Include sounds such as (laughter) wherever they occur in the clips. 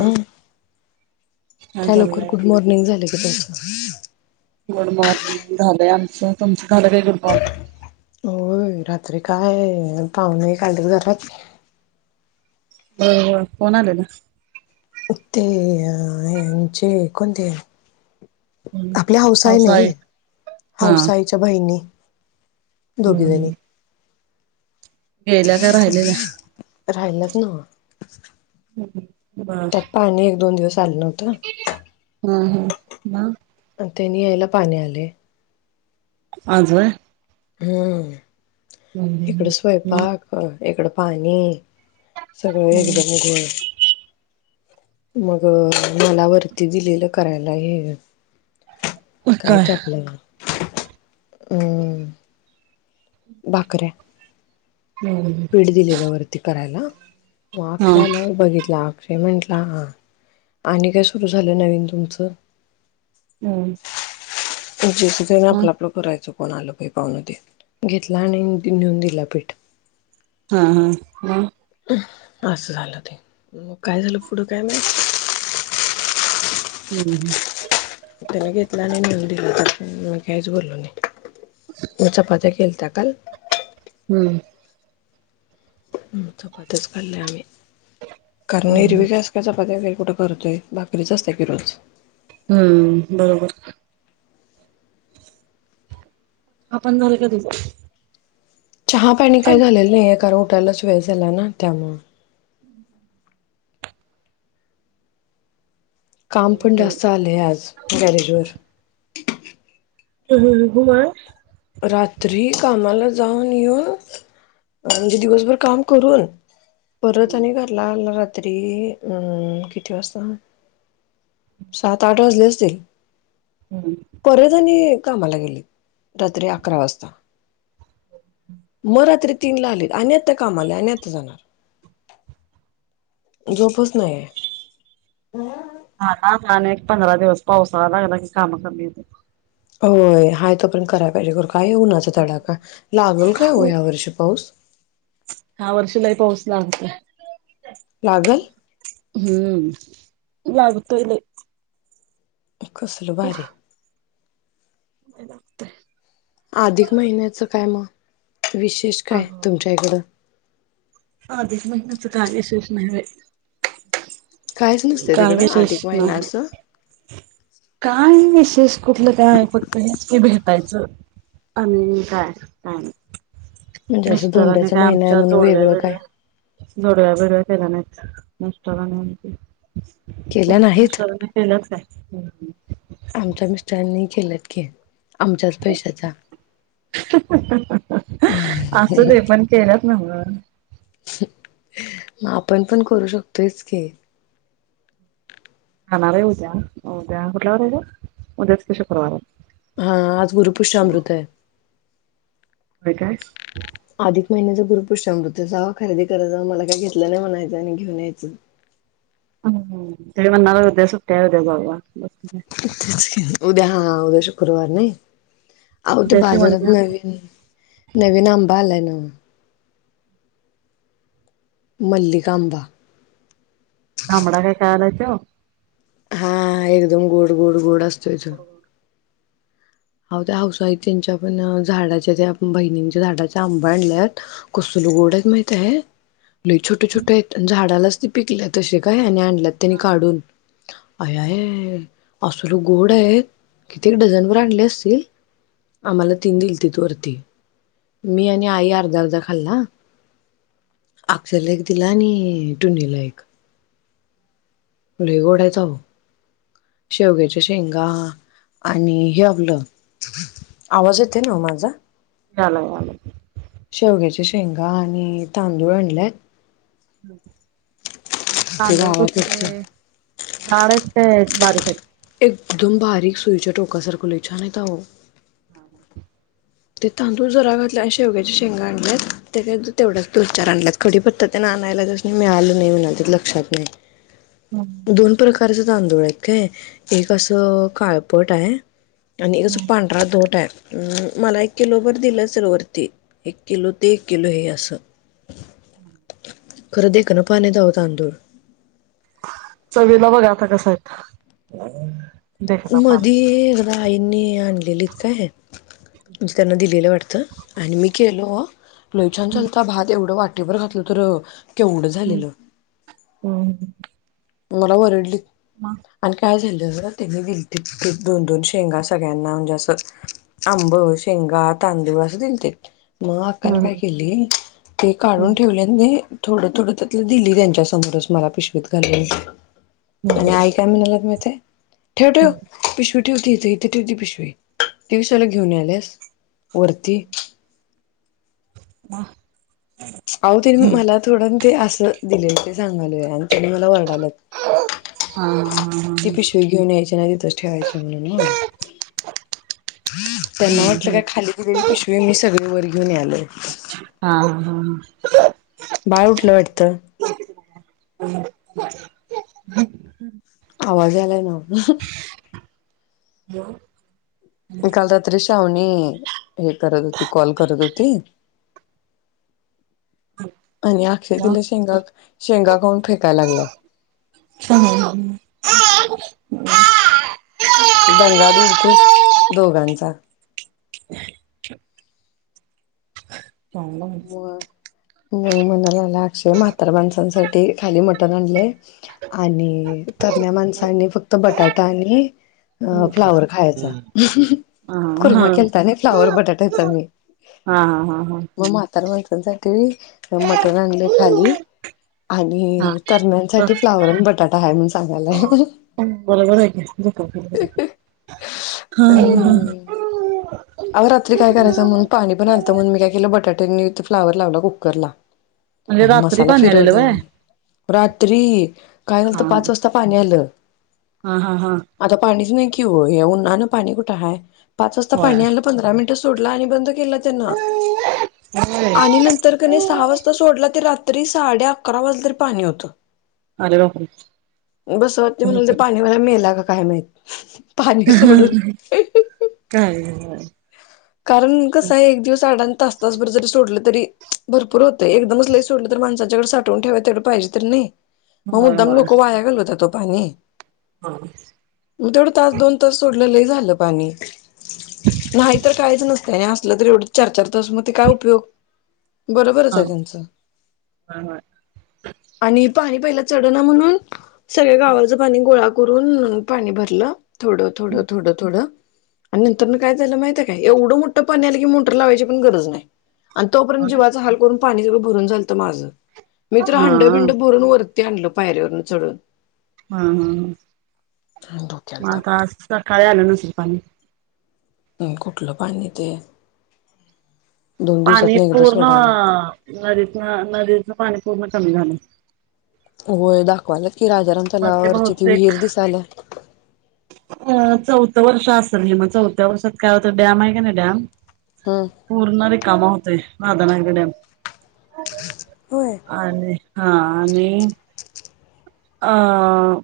हो काय हॅलो कर चाललंय गुड मॉर्निंग झाले की हां. गुड मॉर्निंग, झालंय आमचं तुमचं झालं काय गुड मॉर्निंग? हो रात्री काय पाहुणा एक आले घरात. बर कोणआलेल? ते अ यांचे कोण ते? आपल्या हाौसाई पावसा आहे नाही, हा हौसाईच्या बहिणी. दोघी जनी. गेल्या काय राहिलेल्या राहिल्यात न्हव. बर त्यात पाणी एक दोन दिवस आललं नव्हतं. हा हा मग आणि त्यांनी यायला, पाणी आले. अगं हम्. इकडे मग स्वयंपाक इकड पाणी सगळं मग एकदम घोळ. मग मला वरती दिलेलं करायला हे काय ते आपल्याला अन् भाकऱ्या. हा म पीट दिलेल वरती करायला मग हा आक्ष्या आल्यावर बघितला. अक्षय म्हंटला हा आणि काय सुरू झालं नवीन तुमचं? हम. जेच तेन आपलं आपलं करायचं. कोण आल पावन ते? घेतला आणि नेऊन दिला पीठ. हा हा. मग? असं झालं ते. मग काय झालं पुढं काय माहीत. हम् हम. त्याने घेतला आणि नेऊन दिला, तर मी काहीच बोललो नाही. चपात्या केलत्या काल हम्म हम् चपात्याच खाल्ल्या आम्ही. कारण एरवी जास्त काय चपात्या जाईत कुठं करतोय, भाकरीच असत्या की रोज. हम्म बरोबर. चहा पाणी झालं का तुझं? चहा पाणी काय झालेलं नाही कार उटायलाच वेळ झाला ना त्यामुळ. काम पण झाले जास्त आलेय आज गॅरेजवर. (unintelligible) रात्री कामाला जाऊन येऊन म्हणजे दिवसभर काम करून परत आणि घरला आला रा तरी अ किती वाजता? सात आठ वाजले असतील. हम्म परत आणि कामाला गेलीत रात्री अकरा वाजता. म रात्री तीन ला आलेत आणि आता काम आलय आणि आता जाणार. झोपच नाही आहे. वया हा ना आणि एक पंधरा दिवस पावसाळा लागला की काम कमी येतात. होय आहे तो पर्यंत कराय पाहिजे काय हे ऊनाचा तडाका, लागल काय हो या वर्षी पाऊस? ह्या वर्षी लय पाऊस लागतोय. लागल हम्म. लागतोय लय. कसलं भारी हाय. नाही लागतय आधिक महिन्याचं काय मग? विशेष काय तुमच्या इकडं? आधिक महिन्याच्या काय विशेष नाय व्हय. कायच नसते काल तिकडं विशेष अधिक नाय महिना असं हा का नाइ विशेष? तेच कुठलं काय आहे फक्त हे ते भेटायचं आणि काय काय नाही. म्हणजे असं मिस्टरांनी दोंड्याचा काय महिना आहे आमच्या म्हणून जोडव्या वेगळं काय? बिडव्या जोडव्या बिडव्या केल्या नाहीत मिस्टाराने म्हणते केल्या तुम्हाला नाहीत शरांने केलंच काय? हम्म हम्म. आमच्या मिस्टरांनी केल्यात की आमच्याच पैशाचा असू दे पण केल्यात ना हो. म आपण पण करू शकतोयच की. राणारय होत्या उद्या कुठला वारे ग उद्याच त शुक्रवारे. हा आज गुरुपुष्य अमृते. कायस. अधिक महिन्याचा गुरुपृष्ठामृत जावा खरेदी करायला जावा मला काही घेतलं नाही म्हणायचं आणि घेऊन यायचं. ह ह ते म्हणणारच होते उद्या सुट्टी उद्या जाऊ बा. (inaudible) उद्या हा उद्या शुक्रवार नाही. आहो ते उद्याशी बाजारात म्हणणार नवीन नवीन आंबा आलाय ना. मल्लिकांबा. आमडा काय खायलायचो. हा एकदम गोड गोड गोड अस यच (unintelligible) आहो त्या हासाआई त्यांच्या पण झाडाच्या त्या बहिणींच्या झाडाच्या आंबा आणल्यात कसल गोडेत माहिते. लई छोटे छोटे झाडालाच पिकले तसे काय आणि आन ला त्यांनी काढून. आयेआये असल गोडे कितीेग डझन वर आणलेस. आम्हाला तीन दिल तेथ वरती मी आणि आई अर्धा अर्धा खाल्ला अक्षरला एक दिला आणि टुनीला एक. लय गोडेत आओ. शेवग्याच्या शेंगा. आणि हे आपलं. आवाज येते नवं माझा. आलाय -आलाय. शेवग्याच्या शेंगा आणि तांदूळ आणलाय. तांदूळ कुठलं गावाकडचं ते जाडेत काय. बारीकेत. एकदम बारीक सुईच्या टोका सारख लई छानेत अहो. हां -हां. (inaudible) ते तांदूळ जरा घातले, आणि शेवग्याच्या शेंगा आणल्यात ते तेवढ्याच दोनचार आणल्यात. कडीपत्ता त्याने आणयला वेळच नाही मिळालं नाही. म्हण ते लक्षात नाही. हम्म. नाही. दोन प्रकारच तांदूळेत काय एक असं काळपट आहे. आणि एक अस पांढरा धोटे. हम्म मला एक किलो भर दिलंच असल वरती एक किलो ते एक किलो हे असं. हम्म (inaudible) खर देखण पाण आहेत अहो तांदूळ चवीला बघा आता कसयेत. मधी एकदा आईनी आणलेलीत काय - म्हणजे त्यांना दिलेलं वाटतं आणि मी केलो आ. लई छान हम्म. झालता भात एवढ वाट ते बर घातलं तर - हम्म हम्म हम्म मला वरडलीत. मग? आणि काय झालं जरा त्यांने दिलतीत दोन -दोन शेंगा सगळ्यांना म्हणजे असं आंब शेंगा तांदूळ असं दिलतीत. मग अक्काने काय हम्म. केली ते हम्म. काढून ठेवले नी थोडं थोडं त्यातलं दिली त्यांच्या समोरच मला पिशवीत घालून. आणि हम्म. आई काय म्हणल्यात माहित ते ठेव ठेव हम्म. पिशवीत ठेव की इथ ठेव ती पिशवी तेच त्याला घेऊन यायलायस वरती (inaudible) आणि तीन हम्म. मला थोडं ते असं दिलेलं ते सांगालोय आणि - तेन मला वरडल्यात हा हा हा ती हा. पिशवी घेऊन यायची नाही तिथच ठेवायची म्हणून ह हा. त्यांना हम्म. वाटलं हम्म. काय खाली दिलेली पिशवी मी सगळी वरी हा हा हा हा (unintelligible) बाळ उठलं वाटतं? (inaudible) आवाज आलाय नाओ हॅलो मी काल रात्री अवनी हे करत होती कॉल करत होती. आणि अक्षय मग? तिला शेंगा शेंगा खाऊन फेकाय लागलाय. (unintelligible) दंगा धूडकूस दोघांचा (unintelligible) म म्हणाला लागला आता अक्षय म्हातारं माणसांसाठी खाली मटण आणलेय. आणि तरण्या माणसांनी फक्त बटाटा आणि अ फ्लावर खायचा. हा कुरमा केलता नी फ्लावर बटाट्याच्या मी हा हा हा हा मग म्हातार माणसांसाठी मटण, आणलंय खाली हा आणि तरण्यांसाठी फ्लावर आणि बटाटा हाय मम्हणून सांगाय लागलाय. (unintelligible) हां-हां-हां-हां आव रात्री काय करायचं म्हणून, पाणी पण आलतं म्हणून, मी काय केलं बट (unintelligible) फ्लावर लावला कुकरला. म्हणजे आणि रात्री मसाला पाणी आलेलं फिरवला. व्हय रात्री काय हा झालंत पाच वाजता पाणी आलं, हा हा हा आता पाणीच नाही. की ओ, हे उन्हानं पाणी कुठं हाय? पाच वाजता होय पाणी आलं, पंधरा मिन ते सोडला आणि बंद केला त्यानं. होय आणि नंतर कनाई सहा वाजता सोडला ते रात तरी साडे अकरा वाज्ल तरी पाणी होतं. अरे बापरे बसवते म्हणल् त, भरपूर पाणीवाला मेला का काय माहित? (inaudible) सोडून (unintelligible) काय ये (inaudible) कारण कसं आय एक दिवस आडाण् तास तासभर जरी सोडलं तरी भरपूर हो त एकदमच लई सोडलं तर माणसान जेवढं साठवून ठेवाय तेवढं पाहिजे तर नई. म होय मुद्दाम होय लोकं वाया घालवतात ओ. पाणी हा होय उतवड तास दोन तास सोड लं लय झालं पाणी. नाही नस्त, आसलं तरी एवढं चार चार तास म ते काय उपयोग. बरोबरच आय होय त्यांच. हा आणि पाणी पहिल्या चढना म्हणून सगळे गावाजं पाणी गोळा करून पाणी भरलं. थोडं थोडं थोडं थोडं. आण् नंतरनं काय झालं माहिते एवढं मोठं पाणी आलं की मोटर लावायची पण गरज नाही. आण् तोपर्यंत जवाचा हाल करून पाणी सगळं भरून झालतं माझं. मी तर हा हा हांडबिंड भरून वर ते आणलं पायरीवरनं चढून. हा हम ह डोक्याला मग आता ताप आज सकाळी आलो नस पाणी कुठलं पाणी ते दोन दिवसात पाणी नाही एकदा पूर्ण सोडालाय नदीत नदीच पाणी पूर्ण सम झाालं होय दाखवाला कि राजाराम ते तलावावरची ती बहुतेक विहीर दिसाला अ चौथं वर्ष असल नाही मग चौथ्या वर्षात काय होत डॅम आहे का नाही डॅम हम्म पूर्ण र कामा होते मदनगड अ होय हा आणि ह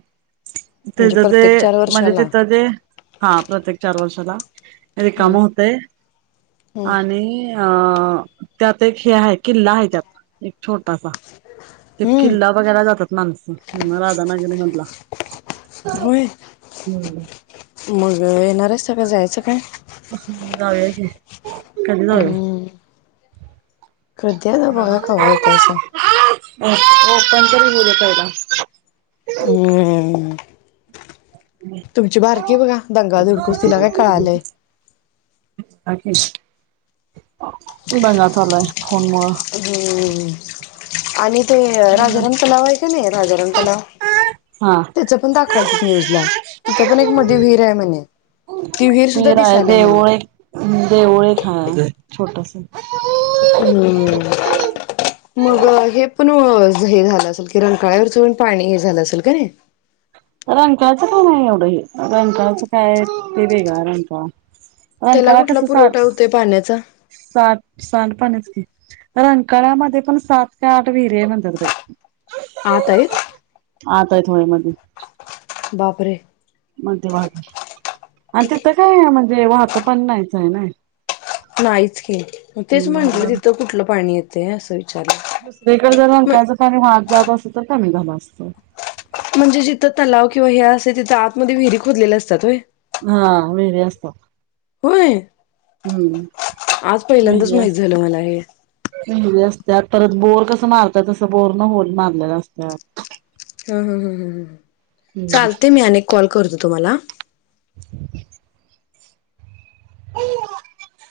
म्हणजे त ते प्रत्येक चार म्हणजे वर्षाला तिथं जे हा प्रत्येक चार वर्ष हला हम्म काम होतय हम्म आणि अ त्यात एक हे आहे किल्ला आहे त्यात एक छोटासा ते किल्ला हम्म वगैर जातात माणसं राधा नागरी मधला होय मग ना बर सगं जायच काय हम् क नले (inaudible) हम्म कधी आता बघा बरोबर कवा येतायसा. (inaudible) ओपण तरी हो कायदा (inaudible) ह हम्म तुमची बारकी बघा दंगा दुडकूस तिला काय कळालंय कितवा महिना चाललाय हम्म आणि ते राजाराम तलाव आहे का नाही राजाराम तलाव हा त्याच पण दाखवाल ते न्यूजला तिथ पण एक मध विहीर आहे म्हणे ती विहीर सुद्धा मीरा आहे दिसायलीया म्हणे देऊळ छोटंस हम्म मग हे पण हे झालं असेल रंकाळ्यावरच पण पाणी झालं असेल का? रंकाळ्याच काय नाही एवढंही रंकाळचं काय ते वेगळा रंकाळा त्याला रंकाळा कुठला कस साठ पुरवठा होतोय पाण्याचा साठ सांड पाण्याच रंकाळ्यामध्ये पण सात काय आठ वीर्यानंतर ताई आत आहेत (inaudible) आत हायत होय मध्ये बापरे मध्यभागी आणि तिथं काय म्हणजे वाहत पण नाहीयचं आहे नाय. नाहीच की तेच मग म्हंटलं तिथं कुठलं पाणी येत ते अस दुसरीकडे जर रंकाळ्याच पाणी वाहत जात अस तर कमी झाल असतं. म्हणजे जिथं तलाव किंवा हे असतंय तिथं आतमध्ये विहिरी खोदलेले असतात होय? हा विहिरी असतात. होय? हम्म आज पहिल्यांदाच विहिरी माहित झालं मला हे. त्यात परत बोर कसं मारत तसं बोर न होल मारलेला असत्यात. हम्म, हम्म चालतंय मी आणि कॉल करतो तुम्हाला हा. (inaudible) (unintelligible)